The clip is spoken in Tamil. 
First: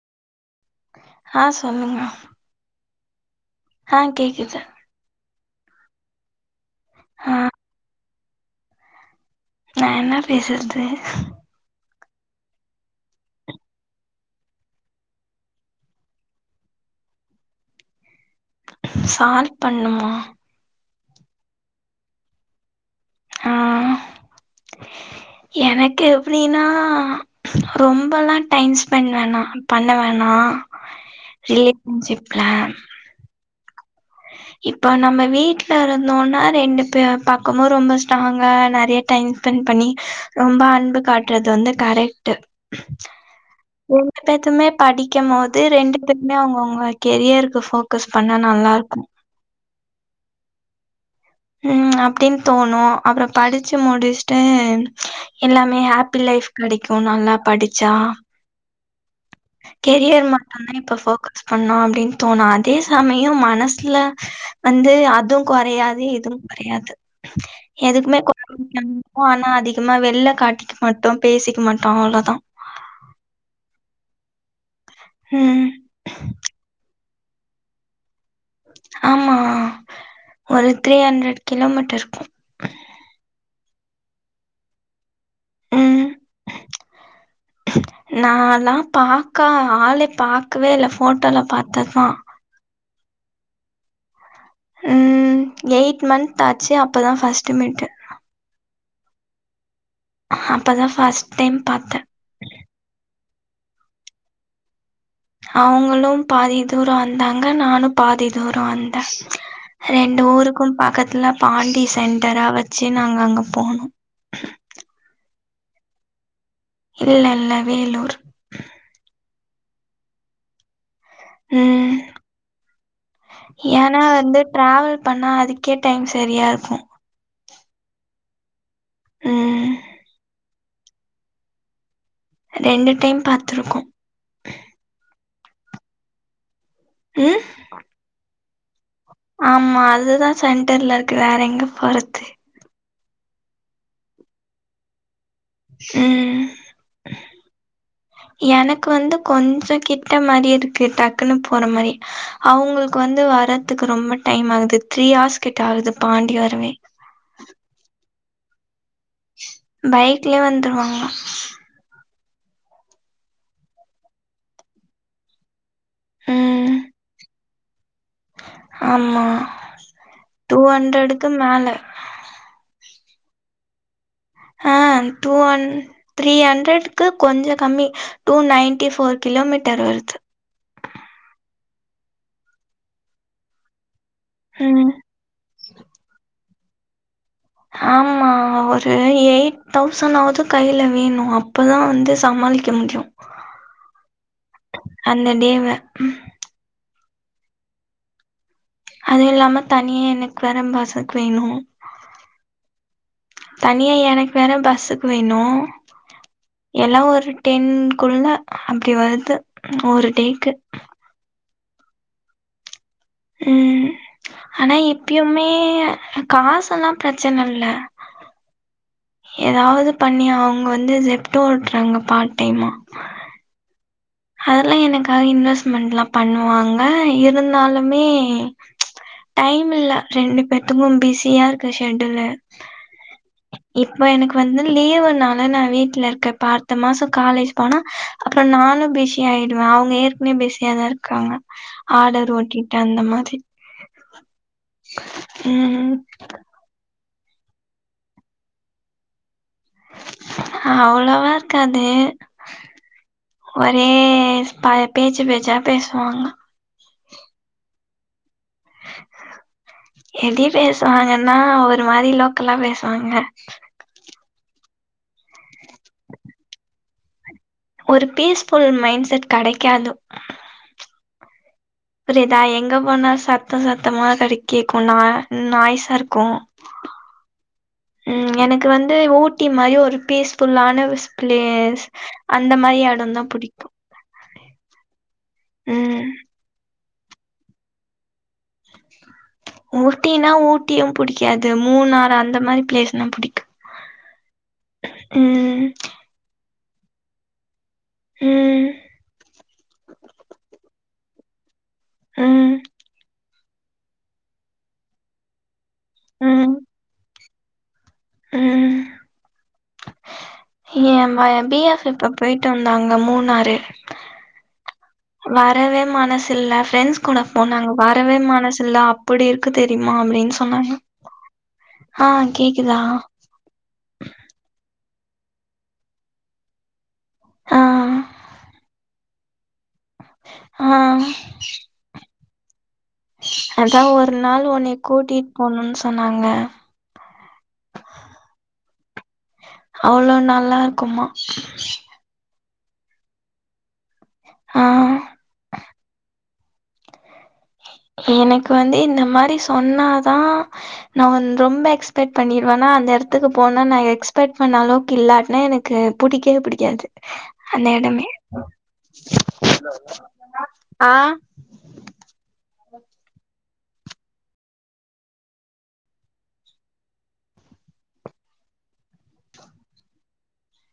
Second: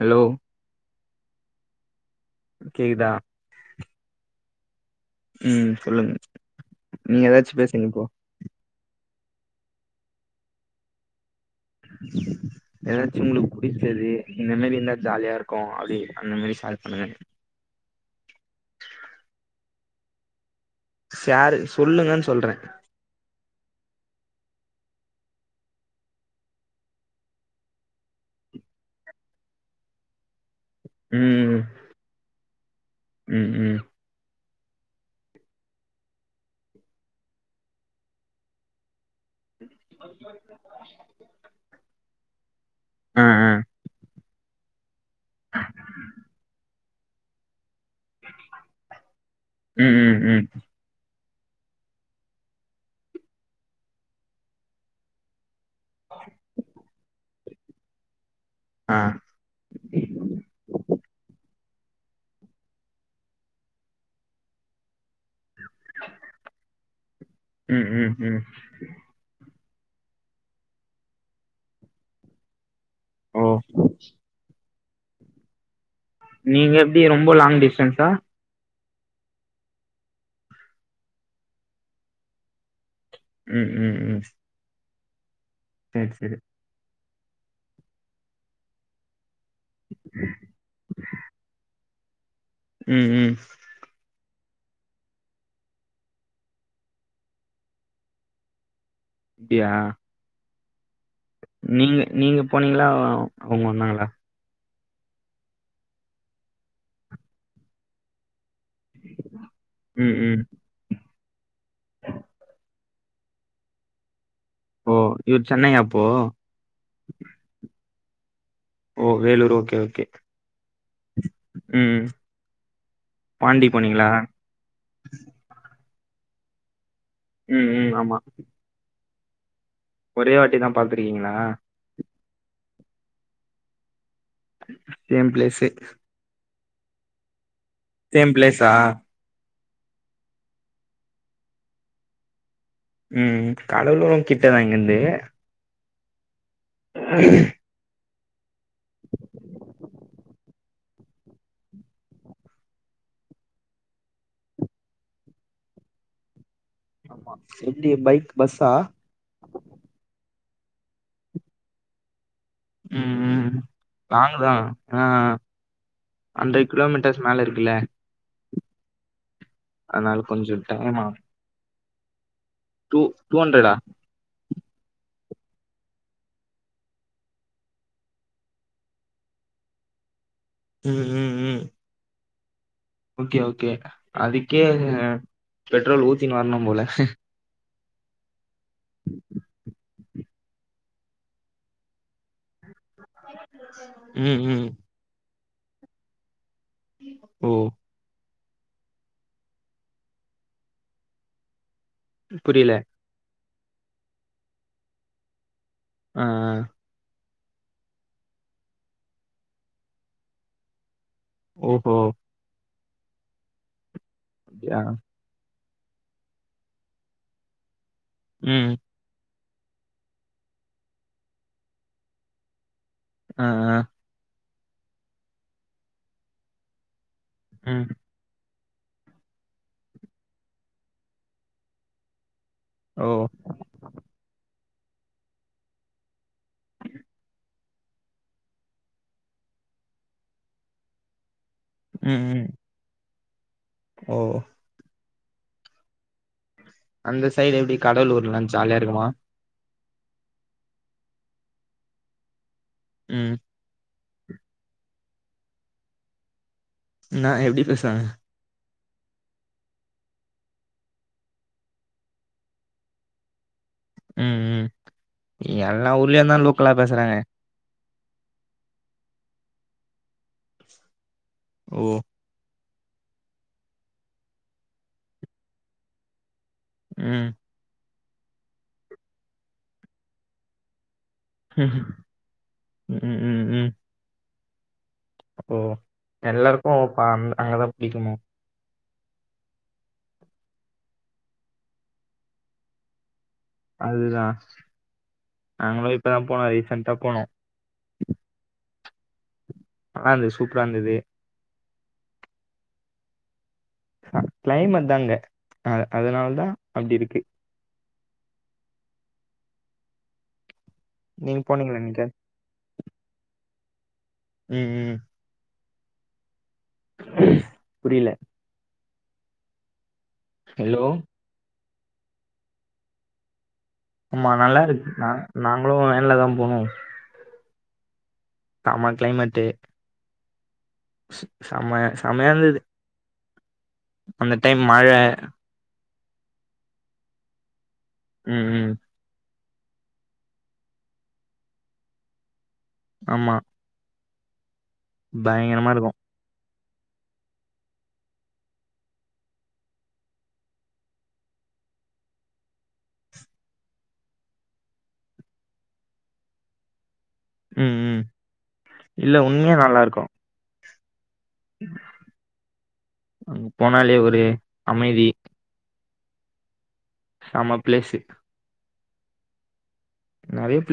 ஹலோ ஹ சொல்லுங்க கேக்குதா ஹ கேக்குது ம் சொல்லுங்க நீங்க ஆ எதாச்சு பேசுங்க இப்போ நா என்ன பேசறது எதாச்சு ஒங்களுக்கு புடிச்சது இந்த மாரி இருந்த ஜாலியா இருக்கு அப்டி அந்த மாரி ஷால் பண்ணுங்க சால் பண்ணுமா ஷேரு சொல்லுங்கன்னு சொல்ற ஹா எனக்கு எப்டினா ரொம்பல்ல டைம் ஸ்பெண்ட் வேணா பண்ண வேணா ம் [unintelligible] ம் ம் இப்ப நம்ம வீட்ல இருந்தோனா ரெண்டு பே பக்கமு ரொம்ப ஸ்ட்ராங்க நெறைய டைம் ஸ்பெண்ட் பண்ணி ரொம்ப அன்பு காட்றது வந்து கரெட்டு அ அ ரெண்டு பேத்துமே படிக்க போது ரெண்டு பேருமே அவுங்க அவுங்க கெரியருக்கு ஃபோக் கஸ் பண்ணா நல்லா இருக்கு ம் ம் ம் ம் அப்டின் தோணு அப்றோ படிச்சு முடிச்ட்டு எல்லாமே ஹாப்பி லைஃப் கெடைக்கு நல்லா படிச்சா ஆ கெரியர் மட்டும்தா இப்ப போக்கஸ் பண்ணோ அப்டின்னு தோணு அதே சமயோ மனசுல வந்து அதுவு கொறையாது இதுவு கொறையாது ம் ம் எதுக்குமே [inaudible] ம் எப்வு ஆனா அதிகமா வெளில காட்டிக்க மாட்டோ பேசிக்க மாட்டோ அவ்ளோதா ஓ ம் நீங்க எப் டி நீங்க ரொம்ப லாங் டிஸ்டன்ஸா ஆமா ஒரு த்ரீ ஹண்ட்ரட் கிலோமீட்டர் இருக்கு ம் ம் ம் சேரி சேரி நா லா பாக் க்கா ஆள பாக்கவே இல்ல ஃபோட்டோல பாத்தது தா ம் ம் ம்ம எயித் மன்ந்த் ஆச்சு அப்போ தா ஃபஸ்ட்டு மீட்டு அப்டியா அப்பதா ஃபர்ஸ்ட் நீங்க நீங்க போனீங்களா அவுங்க வந்தாங்களா அவுங்களு பாதி தூரோ வந்தாங்க நானு பாதி தூரோ வந்தே ம் ரெண்டு ம் ஊருக்கு பக்கத்துல பாண்டி சென்டரா வெச்சி நாங்க அங்க போனோ ஓ இவரு சென்னையா அப்போ இல்ல இல்ல வேலூர் ஓ வேலூர் ஓகே ஓகே ம் பாண்டி போனீங்களா ட்ராவல் பண்ணா அதுக்கே டைம் செரியா இருக்கு ம் ம் ஆமா ம் ஒரே வாட்டி தா பாத்திருக்கீங்களா ரெண்டு டைம் பாத்திருக்கோ சேம் ப்ளேஸ்சே அ சேம் ப்ளேஸா ஆமா அதுதா சென்டர்ல இருக்கு வேற எங்க போறது ம் கடலூரு கிட்டதா இங்கந்து ம்ம் [unintelligible] எனக்கு வந்து கொஞ்ச கிட்ட மாதி இருக்கு இப்பயே டக்குன்னு போன மாரி அவுங்களுக்கு வந்து வரதுக்கு ரொம்ப டைம் ஆகுது த்ரீ அவர்ஸ் கிட்ட ஆகுது பாண்டி வரவே ஆமா எப்டி பைக் பஸ்ஸா பைக்லே வந்துருவாங்க ம் ம் லாங்கு தா ஆ ஹன்ரட் ம் கிலோமீட்டஸ் மேல இருக்குல்ல ஆமா அதனால கொஞ்சோ டூ டைம் ஆகு ஹன்ரடுக்கு மேல டூ டூ ஹன்ரட்டா ஆங் டூ ஹன் த்ரீ ஹன்ரட்கு கொஞ்சோ கம்மி டூ நைன்டி போர் கிலோமீட்டர் வருது ம் ம் ம் ஓகே ஓகே அதுக்கே ம் அவுங்க பெட்ரோல் ஊத்தினு வர்ணு போல ஆமா ஒரு எயிட் தௌசண்னாவது கையில வேணு அப்பதா வந்து சமாளிக்க முடியு ம் ம் அந்த டேவே ஓ அது இல்லாம தனியே எனக்கு வேர பஸ்சுக் வேணு புரில தனியா எனக்கு வேற பஸ்சுக் வேணு ஆ எல்லா ஒரு டென்குள்ள அப்டி வருது ஒரு டேக்கு ஓஹோ ம் ஆனா அப்டியா இப்பியுமே காசெல்லா பிரச்சனல்ல ம் எதாவது பண்ணி அவங்க வந்து ஜெப்டோ ஓட்றாங்க பார்ட் டைமா ஆ ஆ அதெல்லா எனக்காக இன்வெஸ்ட்மெண்ட்லா பண்ணுவாங்க ம் இருந்தாலுமே டைம் இல்ல ரெண்டு பேத்துக்கு பிஸியா இருக்கு ஷெடூல்லு ஓ இப்போ எனக்கு வந்து லீவுனால நா வீட்ல இருக்கே இப்ப அடுத்த மாச காலேஜ் போனா அப்பற நானு பீச் பிஸி ஆயிடுவ அவங்க ஏற்கனவே பிஸியாதா இருக்காங்க ம் ஆடர் ம் ஓட்டிட்டு அந்த மாரி ஓ ம் ம் அந்த சைடு எப்பிடி கடலூர்லா ஜாலியா இருக்குமா அ அவ்ளோவாருக்காது ம் ஒரே பழைய பேச்சு பேச்சா பேசுவாங்க என்னா எப்டி பேசுவாங்க எப்டி பேசுவாங்கன்னா ஒரு மாரி லோக்கலா பேசுவாங்க ம் ம் எல்லா ஊர்லயுந்தா லோக்கலா பேசுறாங்க ஒரு பீஸ்ஃபுல் மைண்ட் செட் கெடைக்காது ஓ புரிதா எங்க போனா சத்த சத்தமா கெடை கேக்குனா நாய்ஸ்ஸாருக்கு ம் ம் எனக்கு வந்து ஊட்டி மாரி ஒரு பீஸ்ஃபுல்லான விஸ் பிளேஸ் ம் அந்த மாரி இடந்தா புடிக்கு அப்போ ம் எல்லாருக்கு ஓ பாம் அங்கதா புடிக்குமோ ஊட்டினா ஊட்டியு புடிக்காது மூணாறு அந்த மாரி பிளேஸ்னா புடிக்கு அதுதா ம் நாங்களு இப்பதா போனோ ரீசன்டா போனோ ம் நல்லாருந்துது சூப்பராருந்துது ம் அ கிளைமாட்தா அங்க அ அதனாலதா ம் அப்டிருக்கு ம் ஏ பைய நீங்க பி போனீங்களா எப் இப்ப என்னைக்காது போயிட்டு வந்தாங்க மூணாறு ம் ம் வரவே மனசில்ல ஃப்ரெண்ட்ஸ் கூட போனாங்க புரியல வரவே மனசில்ல அப் ப்பிடி இருக்கு தெரிமா அப்டின் சொன்னாங்க ஹலோ ஆ கேக்குதா ஆமா நல்லாருக்கு நா நாங்களு வேன்லதா போனோ ஆ ஆமா கிளைமெட்டு ஆ ஸ் சம்ம செம்மையாருந்துது அதா ஒரு நாள் உன்னை மழ கூட்டிட் போணுன் சொன்னாங்க ம் ம் அவ்ளோ நல்லா இருக்குமா ஆமா ஆ பயங்கரமா இருக்கு எனக்கு வந்து இந்த மாரி சொன்னாதா நா வந் ரொம்ப எக்ஸ்பெக்ட் பண்ணிடுவனா அந்த எடத்துக்கு போனா நா எக்ஸ்பெக்ட் பண்ண அளவுக்கு இல்லாட்னா எனக் கு புடிக்கவே புடிக்காது அந்த ம் ம் எடமே இல்ல உண்மையா நல்லா இருக்கு ஆ அங் போனாலே ஒரு அமைதி செம பிளேசு நெறயபில்